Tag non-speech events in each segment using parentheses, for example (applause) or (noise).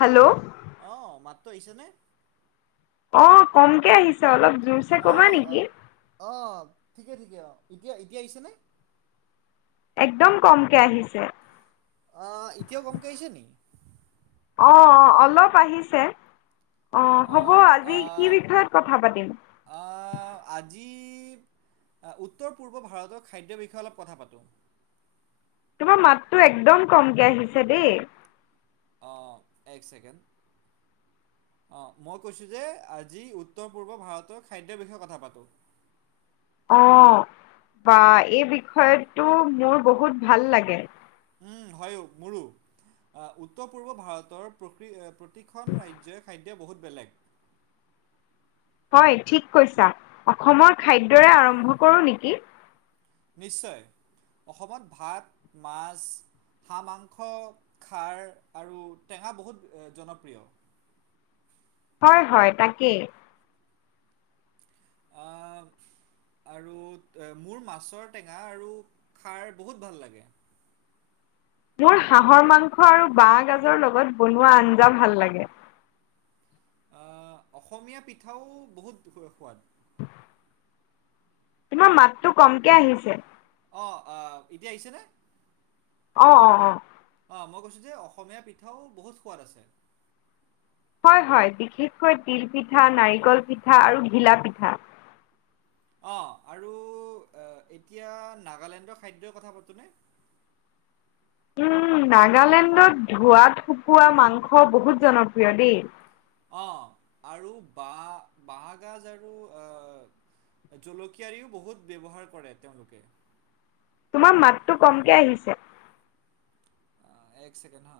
Hello, অ, মাতটো আহিছেনে? অ কমকে আহিছে অলপ জুজ অ অ অ ঠিকে ঠিকে অ এতিয়া এতিয়া আহিছেনে? একদম কমকে আহিছে‌। অ এতিয়াও কমকেই আহিছে নি? অ', অ', অলপ আহিছে অ, হ'ব অঁ আজি কি বিষয়ত কথা পাতিম? অ, আজি আ উত্তৰ পূৰ্ব ভাৰতৰ খাদ্যৰ বিষয়ে অলপ কথা পাতোঁ। তোমাৰ মাতটো একদম কমকে আহিছে দে। অ এক ছেকেণ্ড অ মই কৈছোঁ যে আজি উত্তৰ পূৰ্ব ভাৰতৰ খাদ্যৰ বিষয়ে কথা পাতোঁ, অ বা এই বিষয়তটো মোৰ বহুত ভাল লাগে। উম হয় মোৰো উত্তৰ পূৰ্ব ভাৰতৰ প্ৰকৃ অ প্ৰ প্ৰতিখন ৰাজ্যই খাদ্য বহুত বেলেগ হয় ঠিক কৈছা অসমৰ খাদ্যৰে আৰম্ভ কৰোঁ নেকি? নিশ্চয় অসমত ভাত মাছ হাঁহ মাংস খাৰ আৰু টেঙা বহুত জনপ্ৰিয় হয় হয় তাকে আ আৰু মোৰ মাছৰ টেঙা আৰু খাৰ বহুত ভাল লাগে। মোৰ হাঁহৰ মাংস আৰু বাঁহ গাজৰ লগত বনোৱা আঞ্জা ভাল লাগে। অসমীয়া পিঠাও বহুত সোৱাদ তোমাৰ মাতটো কমকে আহিছে অ এতিয়া আহিছেনে? অ অ অ অ মই কৈছোঁ যে অসমীয়া পিঠাও বহুত সোৱাদ আছে। হয় হয় বিশেষকৈ তিল পিঠা নাৰিকল পিঠা আৰু ঘিলা পিঠা। অ আৰু এতিয়া নাগালেণ্ডৰ খাদ্যই কথা পাতোঁনে? উম নাগালেণ্ডত ধোঁৱা শুকোৱা মাংস বহুত জনপ্ৰিয় দেই। অ আৰু বা বাঁহগাজ আৰু আহ জলকীয়াৰিও বহুত ব্যৱহাৰ কৰে তেওঁলোকে। তোমাৰ মাতটো কমকে আহিছে‌‌। অ এক ছেকেণ্ড হা।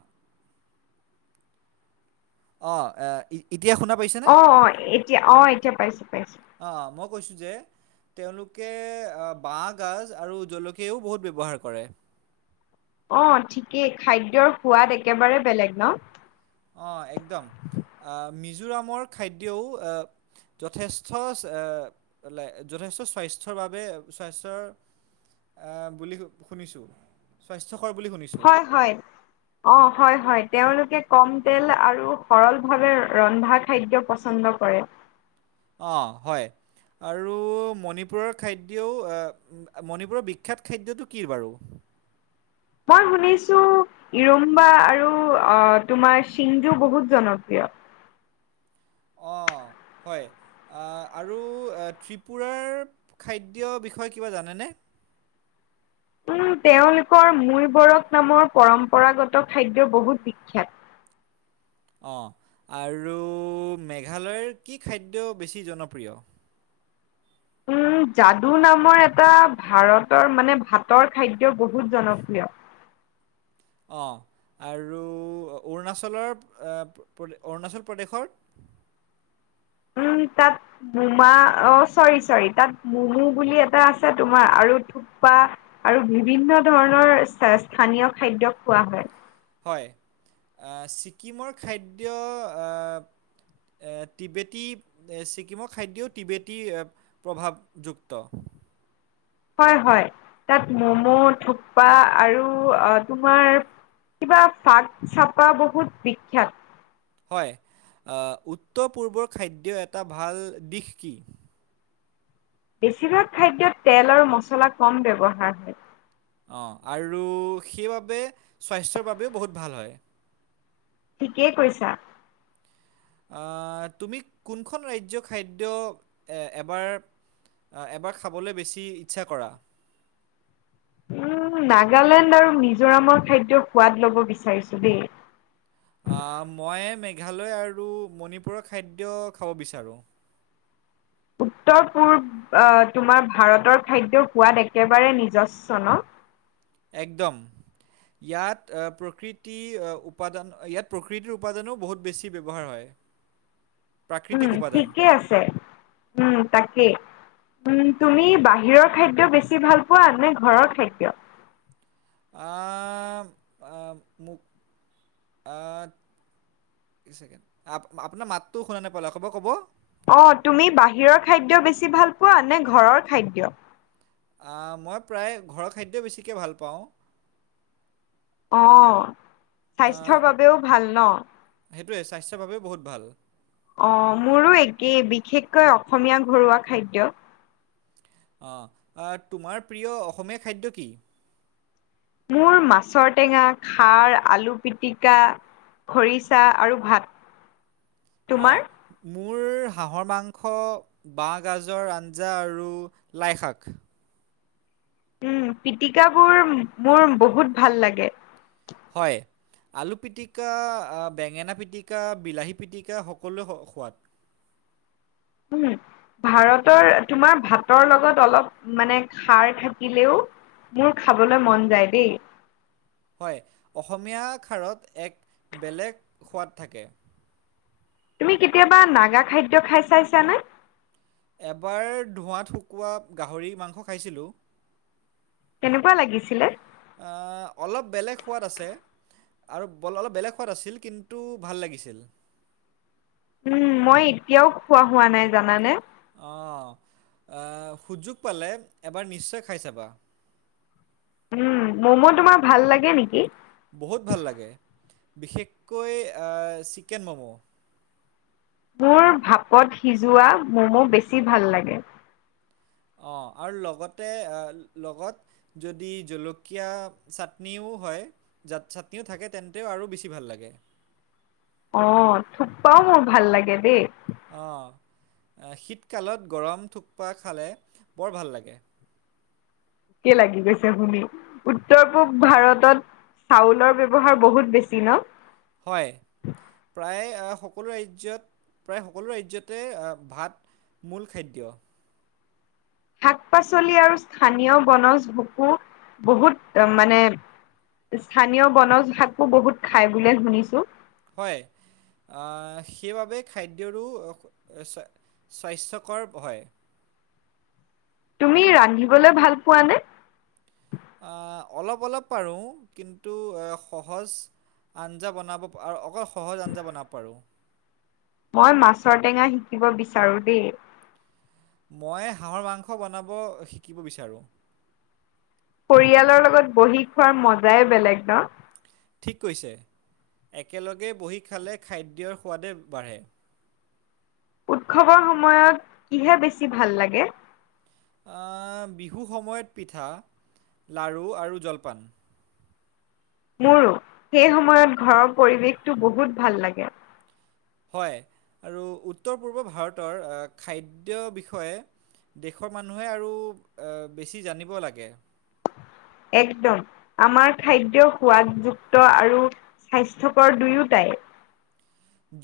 অ এ ই এতিয়া শুনা পাইছে? অ অ এতিয়া অ এতিয়া পাইছোঁ পাইছোঁ। অ মই কৈছোঁ যে তেওঁলোকে বাঁহগাজ আৰু জলকীয়াও বহুত ব্যৱহাৰ কৰে। অ ঠিকেই খাদ্যৰ সোৱাদ একেবাৰে বেলেগ ন অ একদম মিজোৰামৰ খাদ্যও যথেষ্ট যথেষ্ট স্বাস্থ্যৰ বাবে স্বাস্থ্যৰ বুলি শুনিছোঁ স্বাস্থ্যকৰ বুলি শুনি। হয় হয়। অ হয় হয় তেওঁলোকে কম তেল আৰু সৰলভাৱে ৰন্ধা খাদ্য পচন্দ কৰে। অ হয়। আৰু মণিপুৰৰ খাদ্যও মণিপুৰৰ বিখ্যাত খাদ্যটো কি বাৰু? মই শুনিছো ইৰম্বা আৰু তোমাৰ সিংজু বহুত জনপ্ৰিয়। অ হয়। আৰু ত্ৰিপুৰাৰ খাদ্যৰ বিষয়ে কিবা জানেনে? উম তেওঁলোকৰ মৈ বৰফ নামৰ পৰম্পৰাগত খাদ্য বহুত বিখ্যাত। অ আৰু মেঘালয়ৰ কি খাদ্য বেছি জনপ্ৰিয়? উম, যাদু নামৰ এটা ভাৰতৰ মানে ভাতৰ খাদ্য বহুত জনপ্ৰিয়। অ, আৰু অৰুণাচলৰ - অৰুণাচল প্ৰদেশৰ? উম, তাত মোমা অ, চৰি - চৰি তাত মমু বুলি এটা আছে তোমাৰ আৰু খোৱা আৰু বিভিন্ন ধৰণৰ স্থানীয় খাদ্য খোৱা হয়। হয় ছিকিমৰ খাদ্য অ টিবেটী ছিকিমৰ খাদ্যও টিবেটী প্ৰভাৱযুক্ত। হয় হয় তাত ম'ম' থোপ্পা আৰু অ তোমাৰ কিবা ফাগ চপা বহুত বিখ্যাত। হয় উত্তৰ পূৰ্বৰ খাদ্য এটা ভাল দিশ কি? বেছিভাগ খাদ্যত তেল আৰু মছলা কম ব্যৱহাৰ হয়। অ, আৰু সেইবাবে স্বাস্থ্যৰ বাবেও বহুত ভাল হয়। ঠিকেই কৈছা। তুমি কোনখন ৰাজ্যৰ খাদ্য এবাৰ এবাৰ খাবলৈ বেছি ইচ্ছা কৰা? উম, নাগালেণ্ড আৰু মিজোৰামৰ খাদ্য সোৱাদ লব বিচাৰিছো দেই। মই মেঘালয় আৰু মণিপুৰৰ খাদ্য খাব বিচাৰো। উত্তৰ পূব তোমাৰ ভাৰতৰ খাদ্যৰ সোৱাদ একেবাৰে নিজস্ব ন। একদম। ইয়াত প্ৰকৃতি উপাদান ইয়াত প্ৰকৃতিৰ উপাদানো বহুত বেছি ব্যৱহাৰ হয়। (inaudible) উম, উপাদান। ঠিকে আছে, উম, তাকেই। উম, তুমি বাহিৰৰ খাদ্য বেছি ভাল পোৱা নে ঘৰৰ খাদ্য? আহ-আহ মোক (unintelligible) এক ছেকেণ্ড আ-আপোনাৰ মাতটো শুনা নাপালো আকৌ এবাৰ ক'ব। অ, তুমি বাহিৰৰ খাদ্য বেছি ভাল পোৱা নে ঘৰৰ খাদ্য? মই প্ৰায় ঘৰৰ খাদ্য বেছিকৈ ভাল পাও। অ, আহ, স্বাস্থ্যৰ বাবেও ভাল ন। সেইটোৱে স্বাস্থ্যৰ বাবেও বহুত ভাল। অ, মোৰো একেই বিশেষকৈ অসমীয়া ঘৰুৱা খাদ্য। অ, তোমাৰ প্ৰিয় অসমীয়া খাদ্য কি? মোৰ মাছৰ টেঙা, খাৰ, আলু পিটিকা খৰিচা আৰু ভাত। অ, তোমাৰ? মোৰ হাঁহৰ মাংস বাঁহগাজৰ আঞ্জা আৰু লাইশাক। উম, পিটিকাবোৰ মোৰ বহুত ভাল লাগে। হয়। আলু পিটিকা, বেঙেনা পিটিকা, বিলাহী পিটিকা সকলোৱে সোৱাদ। উম। ভাৰতৰ তোমাৰ ভাতৰ লগত অলপ মানে খাৰ থাকিলেও মোৰ খাবলৈ মন যায় দেই। হয় অসমীয়া খাৰত এক বেলেগ সোৱাদ থাকে। তুমি কেতিয়াবা নাগা খাদ্য খাই চাইছানে? এবাৰ ধোঁৱাত শুকোৱা গাহৰি মাংস খাইছিলো। কেনেকুৱা লাগিছিলে। অলপ বেলেগ সোৱাদ আছে। আৰু অলপ বেলেগ সোৱাদ আছিল কিন্তু ভাল লাগিছিল। মই এতিয়াও খোৱা হোৱা নাই জানানে। অ, সুযোগ পালে এবাৰ নিশ্চয় খাই চাবা। উম, মম তোমাৰ ভাল লাগে নেকি? বহুত ভাল লাগে বিশেষকৈ অ, চিকেন মম। মোৰ ভাপত সিজোৱা মমো বেছি ভাল লাগে। অ' আৰু লগতে লগত, যদি জলকীয়া চাটনিও হয়। ইজাত চাটনিও থাকে তেন্তেও আৰু বেছি ভাল লাগে। অ, থোপাও মোৰ ভাল লাগে দেই। অ' শীতকালত গৰম থোকপা খালে বৰ ভাল লাগে। ভোকে লাগি গৈছে শুনি উত্তৰ পূব ভাৰতত। চাউলৰ ব্যৱহাৰ বহুত বেছি ন' হয়। প্ৰায় সকলো ৰাজ্যত প্ৰায় সকলো ৰাজ্যতে ভাত। মূল খাদ্য। শাক পাচলি আৰু স্থানীয় বনজ বহু বহুত মানে। স্থানীয় বনজ শাকো বহুত খাই বুলে শুনিছোঁ। হয়। সেইবাবে খাদ্যৰো স্বাস্থ্যকৰ হয়। তুমি ৰান্ধিবলৈ ভাল পোৱানে? অলপ অলপ পাৰোঁ কিন্তু সহজ। আঞ্জা বনাব আৰু অকল সহজ আঞ্জা বনাব পাৰোঁ। মই মাছৰ টেঙা শিকিব বিচাৰোঁ দেই। মই হাঁহৰ মাংস বনাব শিকিব বিচাৰোঁ। পৰিয়ালৰ লগত বহি খোৱাৰ মজাই বেলেগ ন' ঠিক কৈছে একেলগে বহি খালে খাদ্যৰ সোৱাদে বাঢ়ে। উৎসৱৰ সময়ত কিহে বেছি ভাল লাগে। বিহুৰ সময়ত পিঠা লাৰু আৰু জলপান। মোৰো সেই সময়ত ঘৰৰ পৰিৱেশটো বহুত ভাল লাগে। হয় আৰু উত্তৰ পূৰ্ব ভাৰতৰ খাদ্যৰ বিষয়ে। দেশৰ মানুহে আৰু বেছি জানিব লাগে। একদম আমাৰ খাদ্য সোৱাদযুক্ত আৰু। স্বাস্থ্যকৰ দুয়োটাই।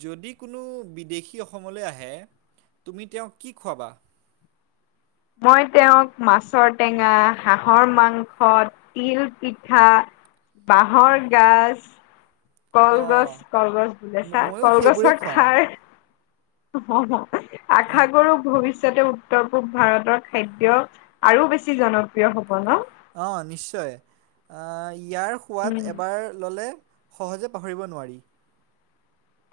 যদি কোনো বিদেশী অসমলৈ আহে তুমি তেওঁক কি খুৱাবা? মই তেওঁক মাছৰ টেঙা হাঁহৰ মাংস তিল পিঠা, বাঁহৰ গাজ। অঁ কলগছ কলগছ ম- বেছা, ময়ো সেইবোৰেই কলগছৰ খুৱাম খাৰ অ' হ আশা কৰোঁ। তাতে উত্তৰ পূব ভাৰতৰ খাদ্য আৰু বেছি জনপ্ৰিয় হব ন' অ' নিশ্চয় ইয়াৰ সোৱাদ উম এবাৰ। ল'লে সহজে পাহৰিব নোৱাৰি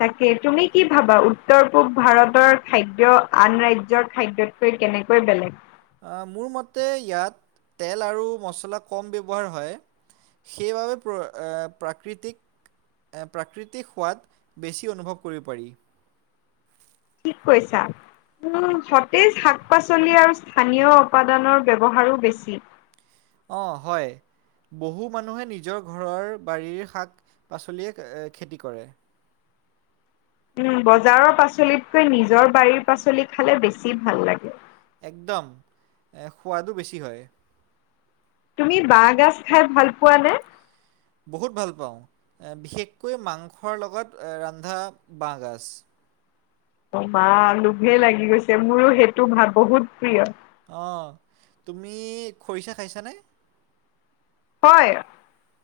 তাকে তুমি কি ভাবা উত্তৰ পূব ভাৰতৰ খাদ্য আন ৰাজ্যৰ খাদ্যতকে কে কেনেকৈ বেলেগ মোৰ মতে ইয়াত তেল আৰু মছলা কম ব্যৱহাৰ হয়। সেইবাবে প্ৰ প্ৰাকৃতিক। প্ৰাকৃতিক সোৱাদ বেছি অনুভৱ কৰিব পাৰি। ঠিক কৈছা। উ সতেজ শাক পাচলি আৰু স্থানীয় উপাদানৰ ব্যৱহাৰো বেছি। অ' হয়। বহু মানুহে নিজৰ ঘৰৰ বাৰীৰ শাক পাচলিয়ে খেতি কৰে। বজাৰৰ পাচলিতকৈ নিজৰ বাৰীৰ পাচলি খালে বেছি ভাল লাগে। একদম, এ সোৱাদো বেছি হয়। তুমি বাঁহগাজ খাই ভাল পোৱা নে? বহুত ভাল পাওঁ। বিশেষকৈ মাংসৰ লগত ৰন্ধা বাঁহগাজ। বা লোভে লাগি গৈছে মোৰো সেইটো ভাত বহুত প্ৰিয়। অ', তুমি খৰিচা খাইছানে? হয়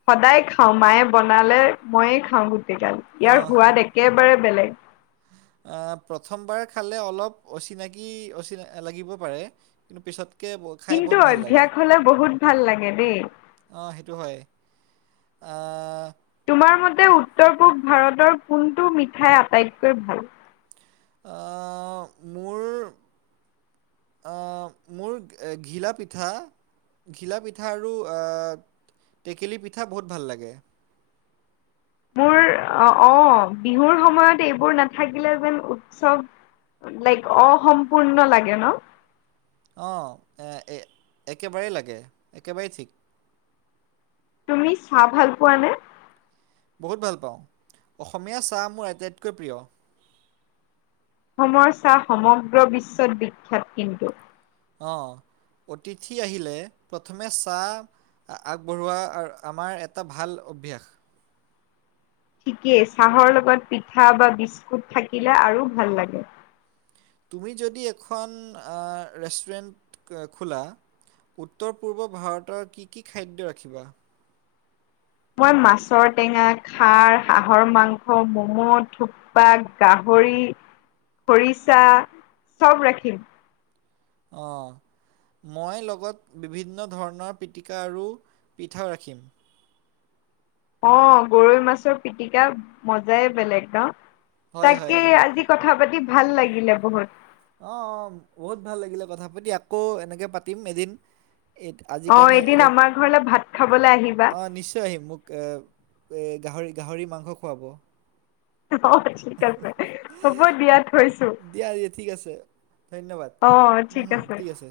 সদায় খাওঁ মায়ে বনালে ময়ে খাওঁ গোটেইগাল। ইয়াৰ সোৱাদ একেবাৰে বেলেগ। অহ প্ৰথমবাৰ খালে অলপ অচিনাকি অচ লাগিব পাৰে। পিছত কিন্তু অভ্যাস হলে বহুত ভাল লাগে দেই। অ' সেইটো হয় আ তোমাৰ মতে উত্তৰ পূব ভাৰতৰ কোনটো মিঠাই আটাইতকৈ ভাল? আ, মোৰ আ মোৰ ঘিলা পিঠা, ঘিলা পিঠা আৰু আ টেকেলি পিঠা বহুত ভাল লাগে। মোৰ অ', অ', বিহুৰ সময়ত এইবোৰ নাথাকিলে যেন উৎসৱ লাইক অসম্পূৰ্ণ লাগে ন? অ', একেবাৰেই লাগে, একেবাৰেই ঠিক। তুমি চাহ ভাল পোৱানে? বহুত ভাল পাওঁ, অসমীয়া চাহ মোৰ আটাইতকৈ প্ৰিয়। অসমৰ চাহ সমগ্ৰ বিশ্বত বিখ্যাত কিন্তু। অ', অতিথি আহিলে প্ৰথমে চাহ আগবঢ়োৱা আমাৰ এটা ভাল অভ্যাস। ঠিকেই চাহৰ লগত পিঠা বা বিস্কুট থাকিলে আৰু ভাল লাগে। তুমি যদি এখন ৰেষ্টুৰেণ্ট খোলা? উত্তৰ পূ্বৰ ভাৰতৰ কি-কি খাদ্য ৰাখিবা? মই মাছৰ টেঙা, খাৰ, হাঁহৰ মাংস, মম', থুপ বা গাহৰি, খৰিচা, চব ৰাখিম। অ'। মই লগত বিভিন্ন ধৰণৰ পিটিকা আৰু পিঠাও ৰাখিম। অ', গৰৈ মাছৰ পিটিকা মজাই বেলেগ ন? হয় হয়। তাকে আজি কথা পাতি ভাল লাগিলে বহুত। অ', বহুত ভাল লাগিলে কথা পাতি আকৌ এনেকে পাতিম এদিন। এই আজিৰ অ কাৰণে এদিন এতিয়া, আমাৰ ঘৰলে ভাত খাবলৈ আহিবা অ', নিশ্চয় আহিম মোক এ গাহৰি-গাহৰি মাংস খুৱাব। অ', ঠিক আছে হ'ব দিয়া থৈছোঁ। দিয়া দিয়া ঠিক আছে, ধন্যবাদ। উম হুম ঠিক আছে।